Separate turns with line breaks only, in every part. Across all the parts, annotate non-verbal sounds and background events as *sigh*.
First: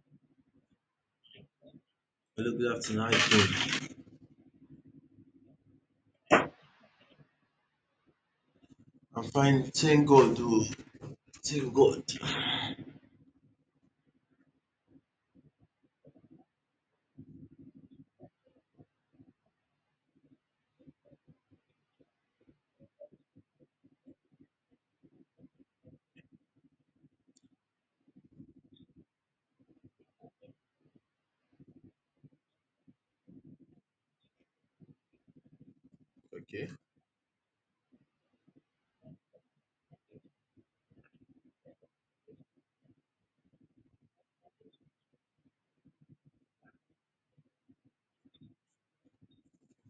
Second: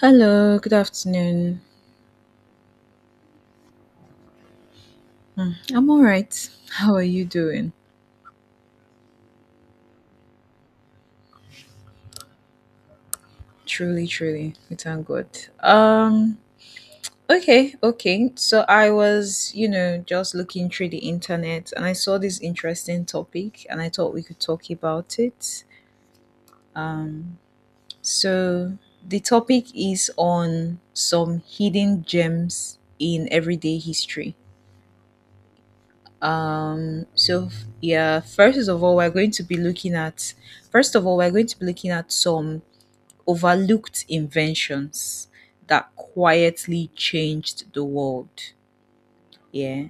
Hello, good afternoon.
Hello, good afternoon. How you doing?
Mm, I'm all right. How are you doing?
I'm fine. Thank God. Oh, thank God.
Truly, truly, we thank God. Um, okay, okay. So I was, you know, just looking through the internet and I saw this interesting topic and I thought we could talk about it. Um, so the topic is on some hidden gems in everyday history.
Okay.
Yeah, first of all, we're going to be looking at first of all, we're going to be looking at some overlooked inventions that quietly changed the world. Yeah.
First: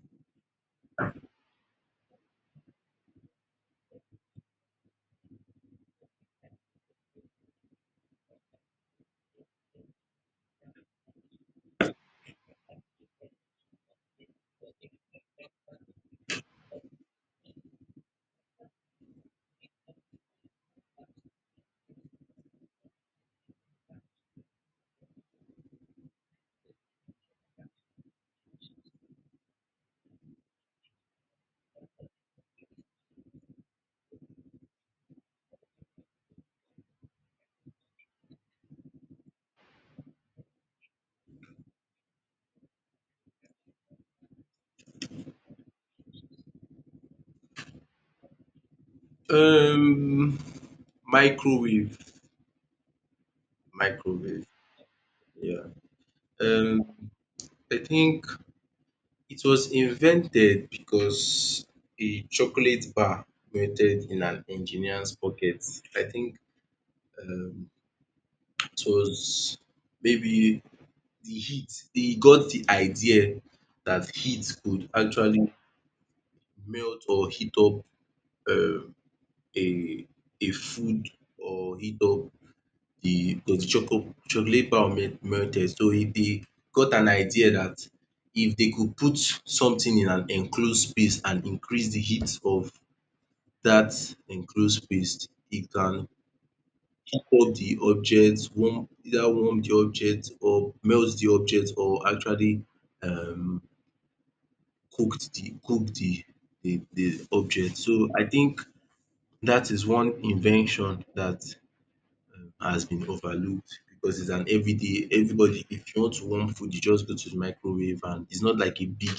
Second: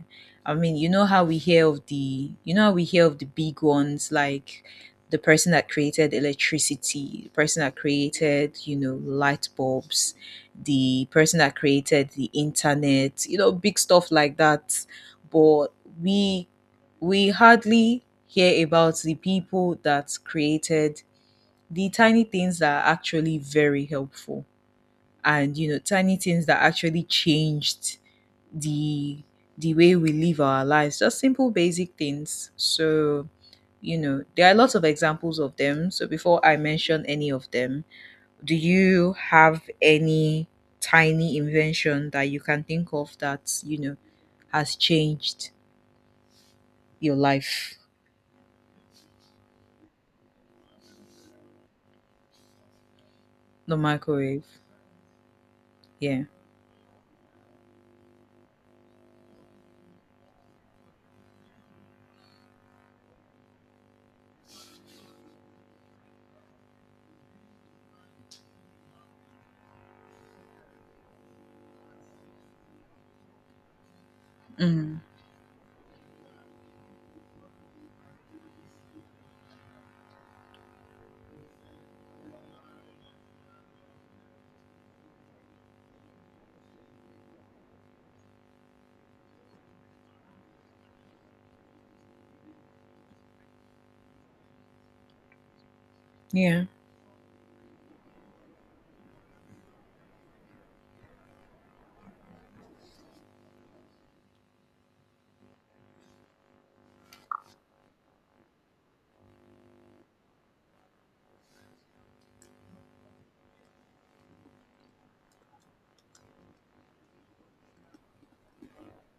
I mean, you know how we hear of the big ones like the person that created electricity, the person that created, you know, light bulbs, the person that created the internet, you know, big stuff like that. But we we hardly hear about the people that created the tiny things that are actually very helpful, and you know, tiny things that actually changed the the way we live our lives, just simple basic things. So you know, there are lots of examples of them. So before I mention any of them, do you have any tiny invention that you can think of that, you know, has changed your life?
Um, microwave.
The microwave.
Microwave. Yeah.
Yeah.
Um, I think it was invented because a chocolate bar melted in an engineer's pocket. I think um, it was maybe the heat. He got the idea that heat could
mm.
actually melt or heat up uh, a a food or heat up the because the chocolate bar melted so e dey got an idea that if they could put something in an enclosed space and increase the heat of that enclosed space it can
Yeah,
heat up the object warm either warm the object or melt the object or actually um cook the the object. So I think that is one invention that has been overlooked, because it's an everyday everybody if you want to warm food you just go to the microwave, and it's not like a big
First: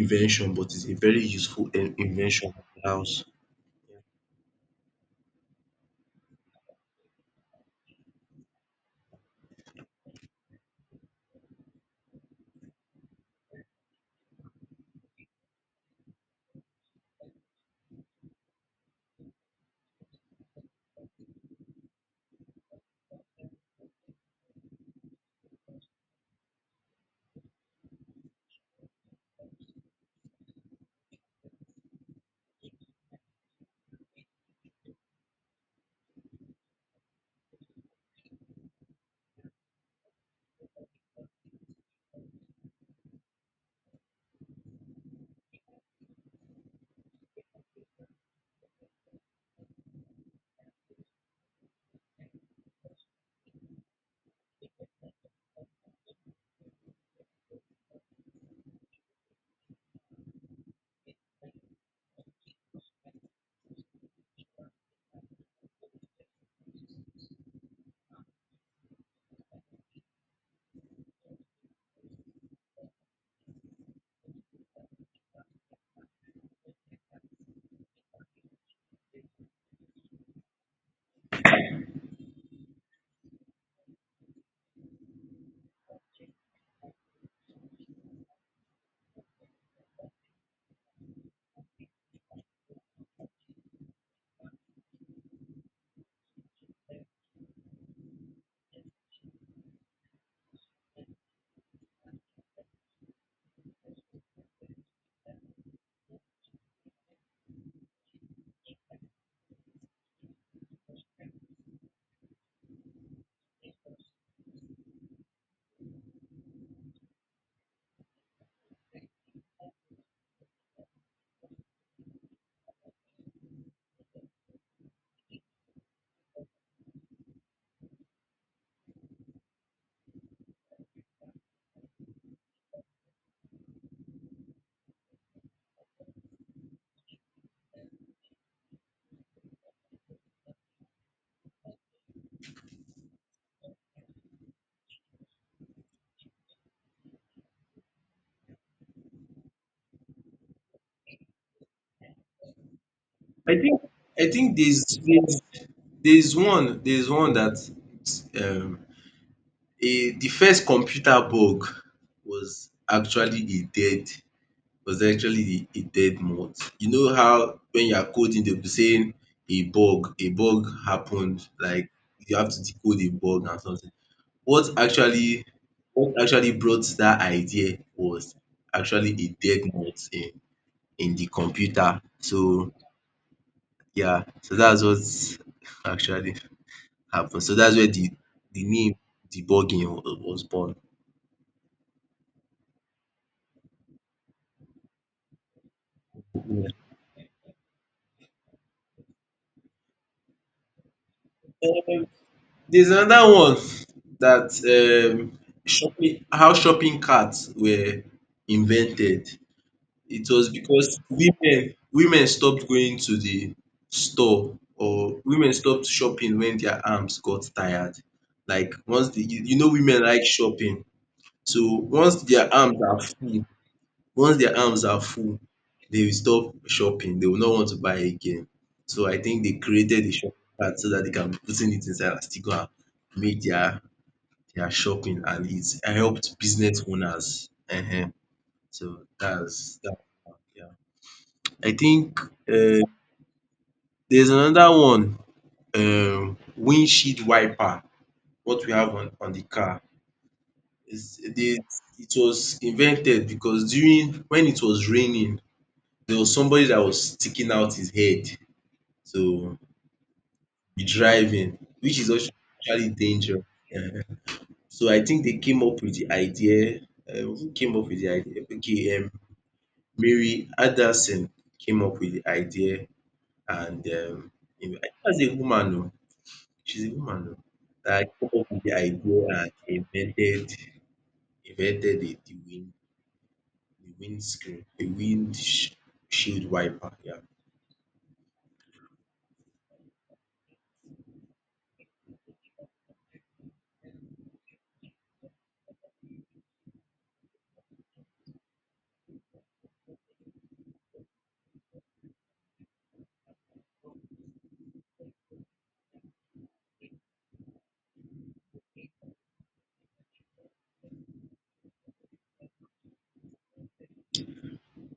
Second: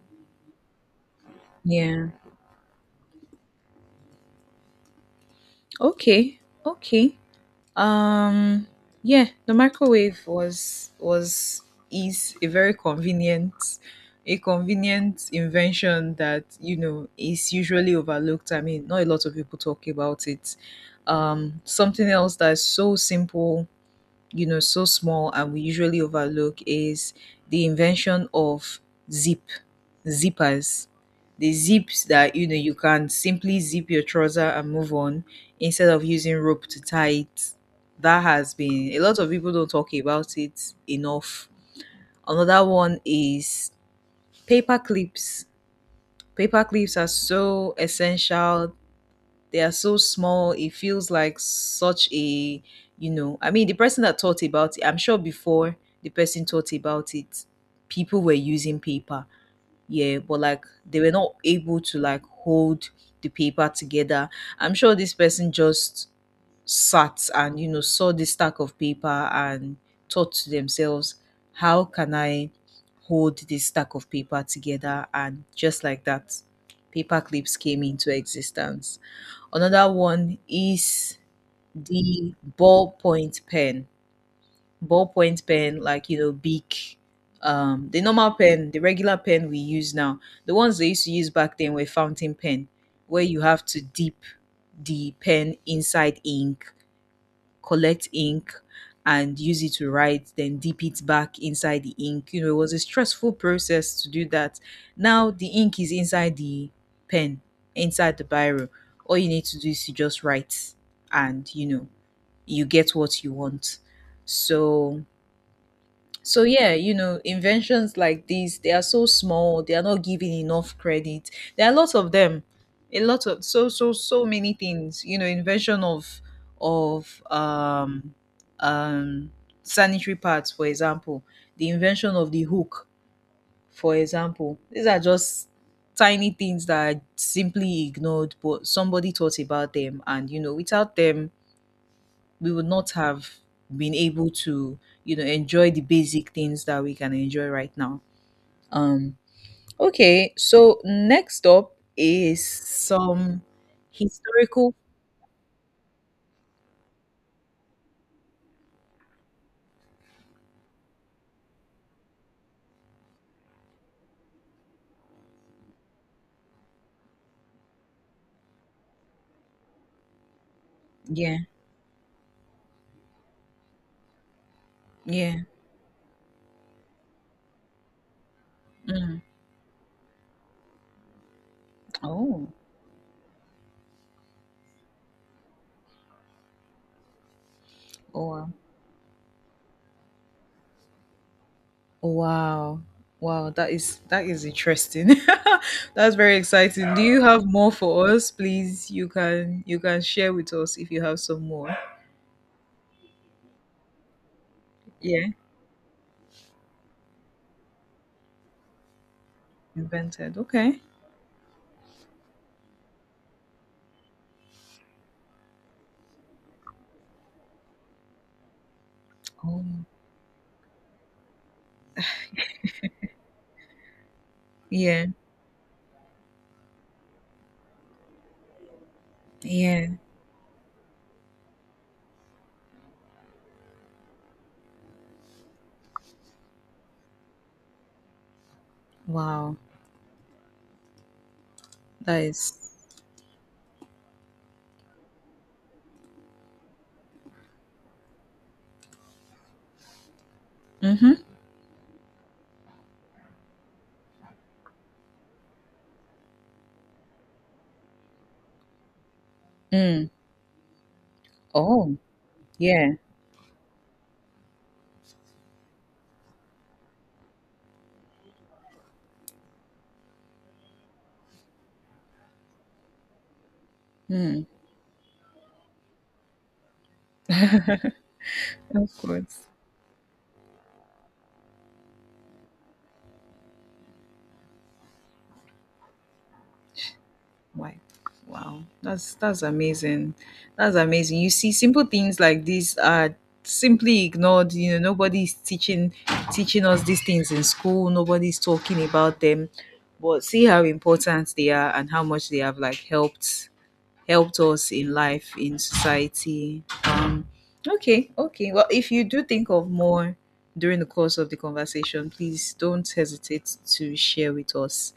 invention but it's a very useful
yeah.
invention in the house.
Okay, okay. Um, yeah, the microwave was is a very convenient, a convenient invention that, you know, is usually overlooked. I mean, not a lot of people talk about it. Something else that's so simple, you know, so small, and we usually overlook is the invention of zip zippers, the zips that, you know, you can simply zip your trouser and move on instead of using rope to tie it. That has been, a lot of people don't talk about it enough. Another one is paper clips. Paper clips are so essential. They are so small. It feels like such a, you know, I mean, the person that thought about it, I'm sure before the person thought about it, people were using paper. Yeah, but like they were not able to like hold the paper together. I'm sure this person just sat and, you know, saw this stack of paper and thought to themselves, how can I hold this stack of paper together? And just like that, paper clips came into existence. Another one is the ballpoint pen. Ballpoint pen, like you know, big, the normal pen, the regular pen we use now. The ones they used to use back then were fountain pen, where you have to dip the pen inside ink, collect ink, and use it to write, then dip it back inside the ink. You know, it was a stressful process to do that. Now the ink is inside the pen, inside the biro. All you need to do is to just write, and you know, you get what you want. So so yeah, you know, inventions like these, they are so small, they are not given enough credit. There are lots of them. A lot of, many things, you know, invention of of um um sanitary pads, for example, the invention of the hook, for example. These are just tiny things that are simply ignored, but somebody thought about them, and you know, without them we would not have been able to, you know, enjoy the basic things that we can enjoy right now. um okay, so next up is some
I think I think
historical,
there's one that um a the first computer bug was actually a dead was actually a dead moth. You know how when you are coding they'll be saying a bug
yeah,
happened, like you have to decode a bug and something. What
yeah.
actually what actually brought that idea was actually
mm.
a dead mouse in the computer.
Oh,
So yeah, so that's what *laughs* actually happened. So that's where
oh wow.
the name debugging was born.
Oh, wow, wow, that is, that is interesting. *laughs* That's very
Yeah.
exciting. Do you have more for us? Please, you can, you can share with us if you have some more.
Um, there's another one that
Yeah,
shopping carts were invented. It
invented,
was
okay.
because women stopped going to the store, or women stopped shopping when their arms got tired. Like once the you
Oh,
know women like shopping. So once their arms are full, once their arms are
yeah,
full, they will stop shopping. They will not want to buy again. So I think they
yeah,
created the shopping cart so that they can be putting it inside and still go and make their shopping, and it helped business owners. Uh huh. So
wow.
that's that. Yeah. I think
That is,
um there's another one, windshield wiper, what we have on the car.
nice.
Is
Mhm.
dey it was invented because during when it was raining there was somebody that was sticking out his head to
Mm.
be driving,
Oh,
which is actually
yeah.
dangerous. *laughs* um. So I think they came up with the idea. Who came up with the idea? Okay, Mary Anderson came up with the idea. And
Mm.
I think that's a woman o. She's a woman oh, that came up with the
Of
idea
course.
and invented the wind the windscreen the wind sh shield wiper, yeah.
Wow. Wow. That's amazing. That's amazing. You see, simple things like these are simply ignored. You know, nobody's teaching, teaching us these things in school. Nobody's talking about them. But see how important they are and how much they have like helped us in life, in society. Okay, okay. Well, if you do think of more during the course of the conversation, please don't hesitate to share with us.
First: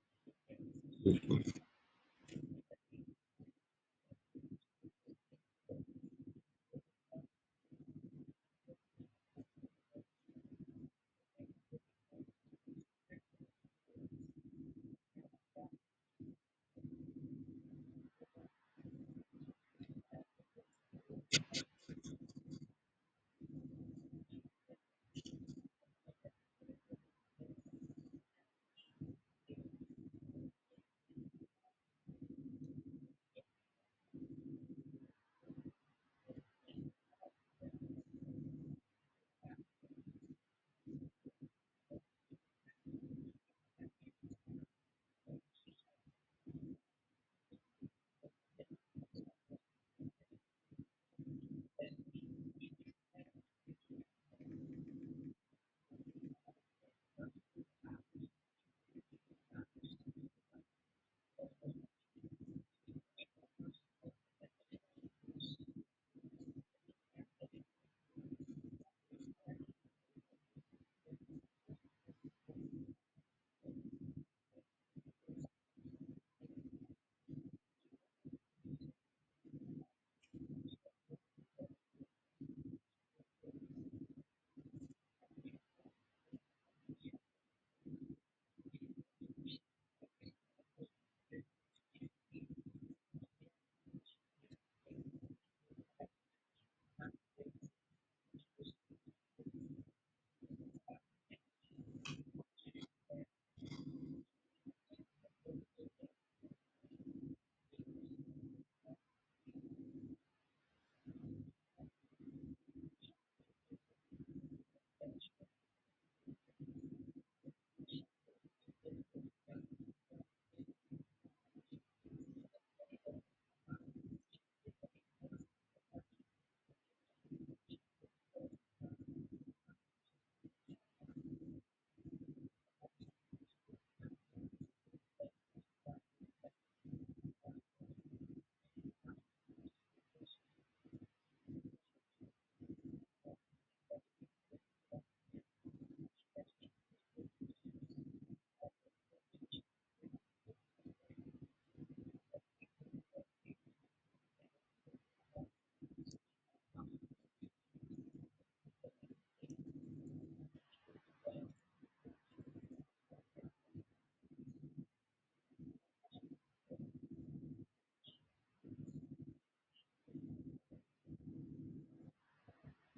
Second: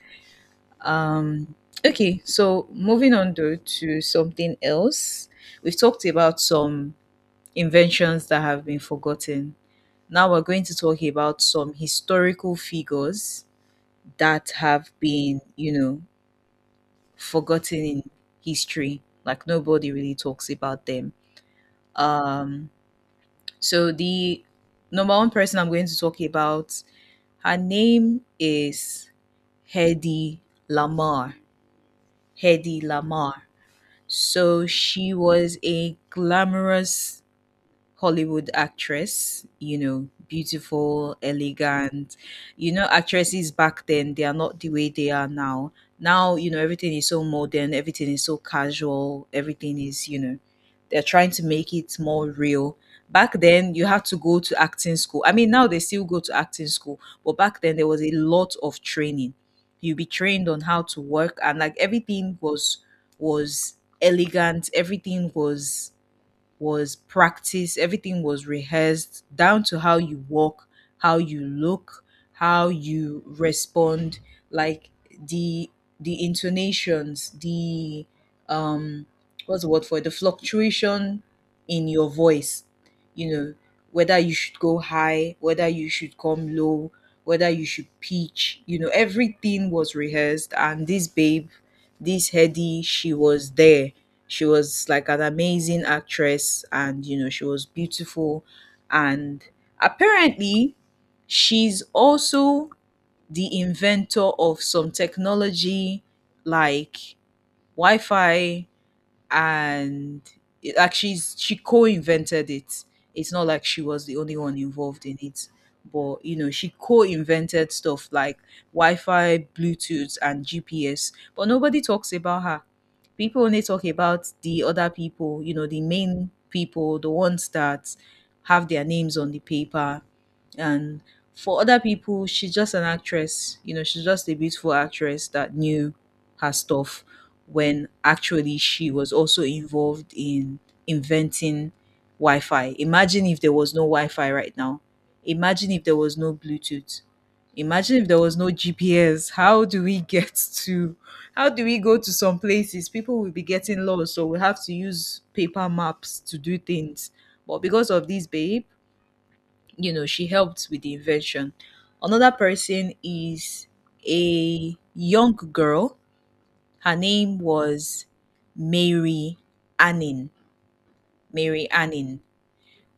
Um, okay, so moving on though to something else, we've talked about some inventions that have been forgotten. Now we're going to talk about some historical figures that have been, you know, forgotten in history. Like nobody really talks about them. Um, So the number one person I'm going to talk about, her name is Hedy Lamar. Hedy Lamar. So she was a glamorous Hollywood actress, you know, beautiful, elegant. You know, actresses back then, they are not the way they are now. Now, you know, everything is so modern, everything is so casual, everything is, you know, they're trying to make it more real. Back then, you had to go to acting school. I mean, now they still go to acting school, but back then there was a lot of training. You'll be trained on how to work, and like everything was elegant. Everything was practiced, everything was rehearsed down to how you walk, how you look, how you respond, like the the intonations, the um what's the word for it? The fluctuation in your voice, you know, whether you should go high, whether you should come low, whether you should pitch, you know, everything was rehearsed. And this babe, this Hedy, she was there, she was like an amazing actress, and you know, she was beautiful, and apparently she's also the inventor of some technology like Wi-Fi, and it, like she co-invented it. It's not like she was the only one involved in it, but you know she co-invented stuff like Wi-Fi, Bluetooth, and GPS. But nobody talks about her. People only talk about the other people. You know, the main people, the ones that have their names on the paper, and for other people, she's just an actress. You know, she's just a beautiful actress that knew her stuff, when actually she was also involved in inventing Wi-Fi. Imagine if there was no Wi-Fi right now. Imagine if there was no Bluetooth. Imagine if there was no GPS. How do we go to some places? People will be getting lost, so we have to use paper maps to do things. But because of this babe, you know, she helped with the invention. Another person is a young girl, her name was Mary Anning. Mary Anning.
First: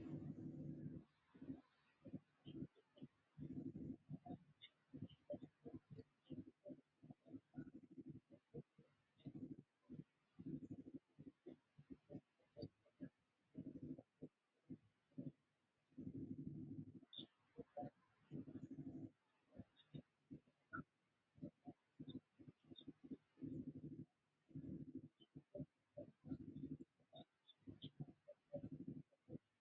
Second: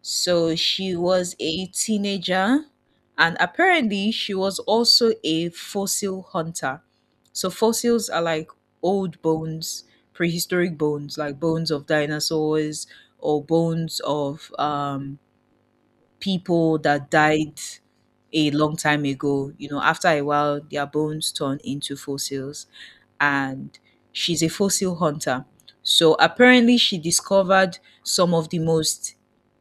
So she was a teenager, and apparently she was also a fossil hunter. So fossils are like old bones, prehistoric bones, like bones of dinosaurs or bones of people that died a long time ago. You know, after a while, their bones turn into fossils, and she's a fossil hunter. So apparently, she discovered some of the most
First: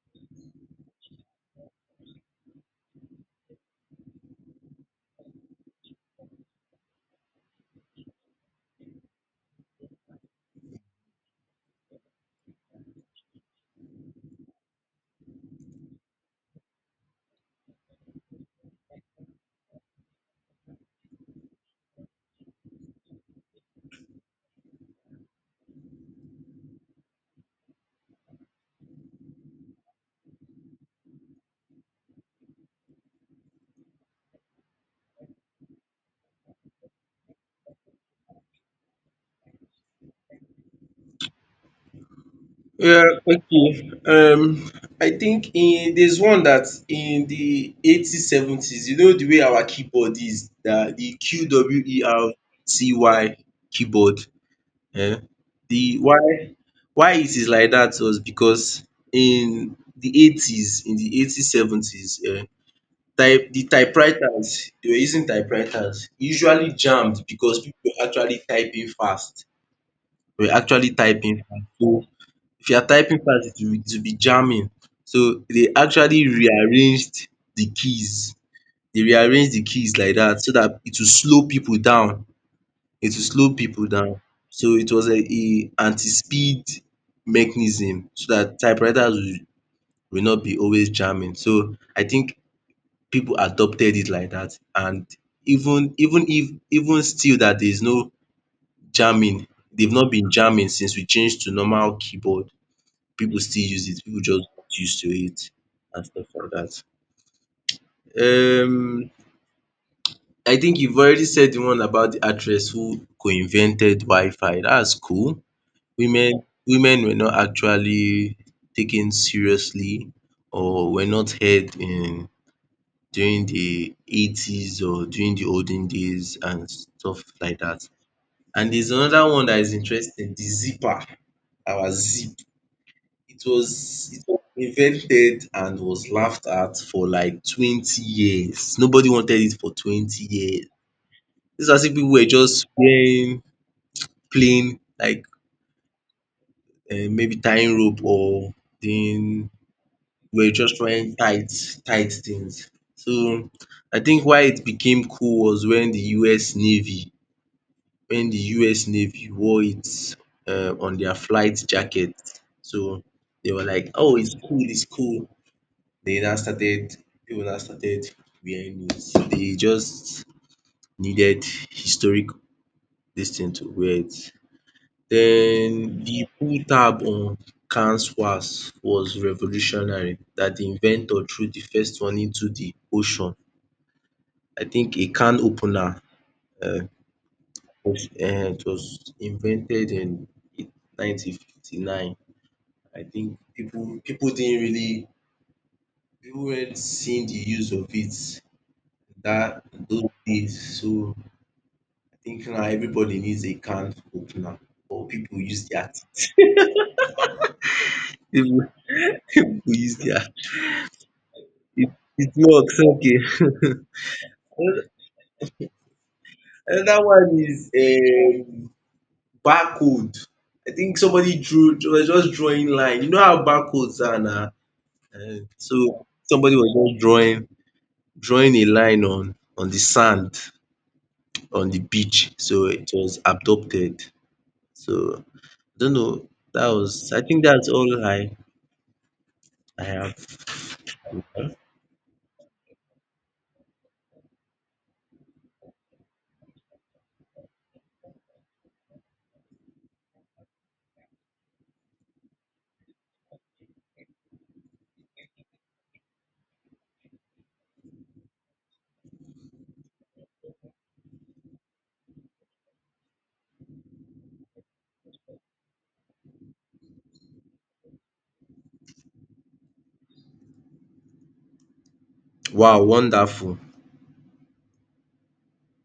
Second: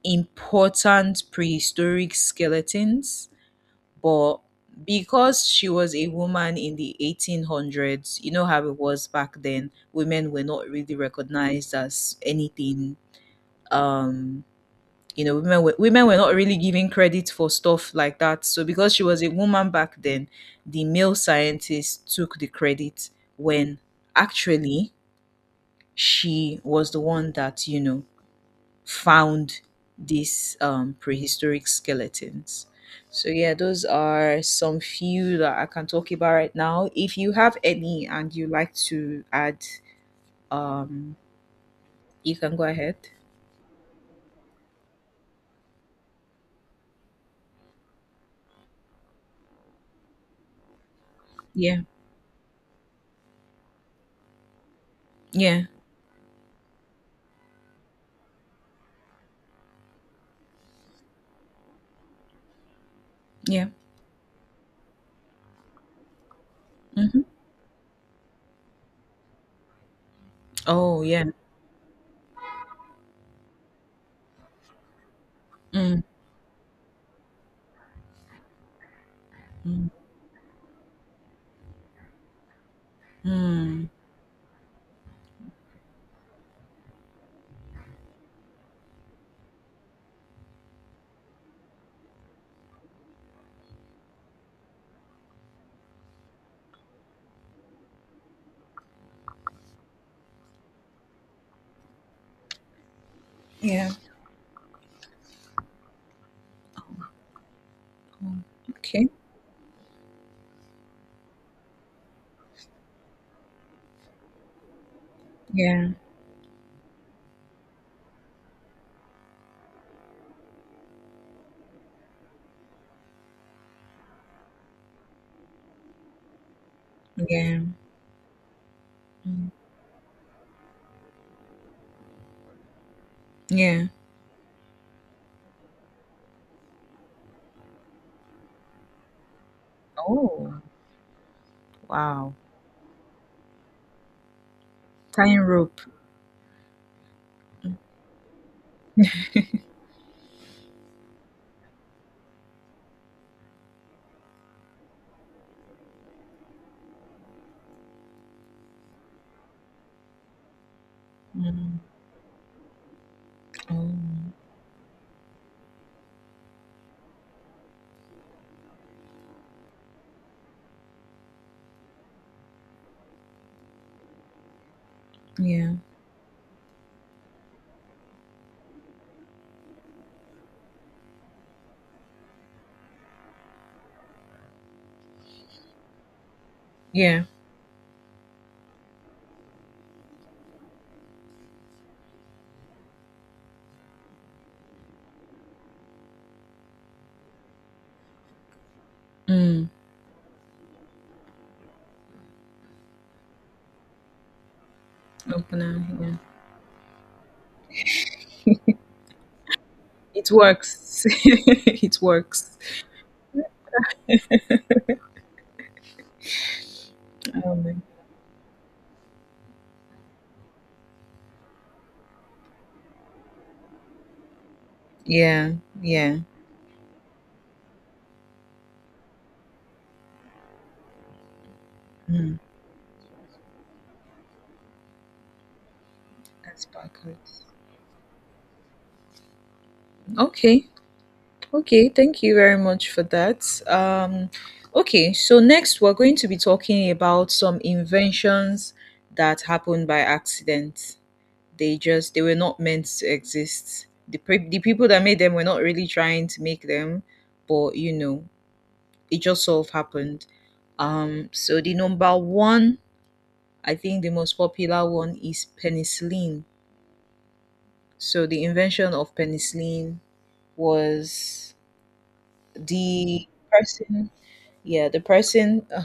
important prehistoric skeletons, but because she was a woman in the 1800s, you know how it was back then, women were not really recognized as anything. Um, you know, women were not really given credit for stuff like that. So because she was a woman back then, the male scientist took the credit when actually she was the one that, you know, found these prehistoric skeletons. So yeah, those are some few that I can talk about right now. If you have any and you like to add, um you can go ahead.
Yeah, okay. I think in there's one that in the 80s, seventies, you know the way our keyboard is, the Q
Yeah,
W E R T Y keyboard. Eh?
yeah,
The why it is like that was because in the 80s, seventies, eh,
yeah.
typewriters, they were using typewriters, usually
Hmm.
jammed because people were actually typing fast. They were actually
Oh, yeah.
typing fast. So if you are typing fast, it will be jamming. So they
mm.
actually rearranged the keys. They rearranged the keys like that so that it will slow people down. It will slow people
Mm.
down. So it was a anti-speed mechanism so that typewriters will not be always jamming. So I think people adopted it like that. And even still that there's no jamming, they've not been jamming since we changed to normal keyboard. People still use
Yeah.
it. People just got used to it and stuff like that.
Mm. Okay.
Um, I think you've already said the one about the actress who co-invented Wi-Fi. That's cool.
Yeah.
Women Women were not actually taken seriously or were not heard in during the 80s or during the olden days and stuff like
Yeah.
that. And there's another one
Mm.
that is interesting, the zipper, our zip. It
Yeah.
was invented and was laughed at for like 20 years. Nobody wanted it for twenty
Oh,
years. It's as if people were
wow.
just wearing plain, like
Tying rope. *laughs*
maybe tying rope, or then are just wearing tight things. So I think why it became cool was when the US Navy, when the US Navy wore it on their flight
Mm.
jacket. So they were like,
Oh,
“oh it's cool, it's cool,” they now started, people now started wearing it. So they just needed historic dis thing to wear it.
yeah.
Den de pull tab on cans was revolutionary, that de inventor threw the first one into the ocean. I think a can opener um
Yeah.
was it was invented in 1959. I think people didn't really, people weren't seeing the use of it that
Mm.
those days. So I think now everybody needs a can opener, or people use
Opener.
their
Yeah.
teeth. People People use their
It works. *laughs*
it,
It
it
works.
works okay. *laughs* Another one is
Um,
barcode. I think somebody drew was just drawing line. You know how barcodes are now.
yeah.
So
Yeah.
somebody was just drawing a line on the sand on the beach,
Mm.
so it was adopted. So I don't know,
That's
that was I think
backwards.
that's all I have.
Okay. Okay. Thank you very much for that. Okay. So, next, we're going to be talking about some inventions that happened by accident. They just, they were not meant to exist. The people that made them were not really trying to make them, but you know, it just sort of happened. So the number one, I think the most popular one is penicillin. So the invention of penicillin was
Wow,
the
wonderful.
person, yeah, the person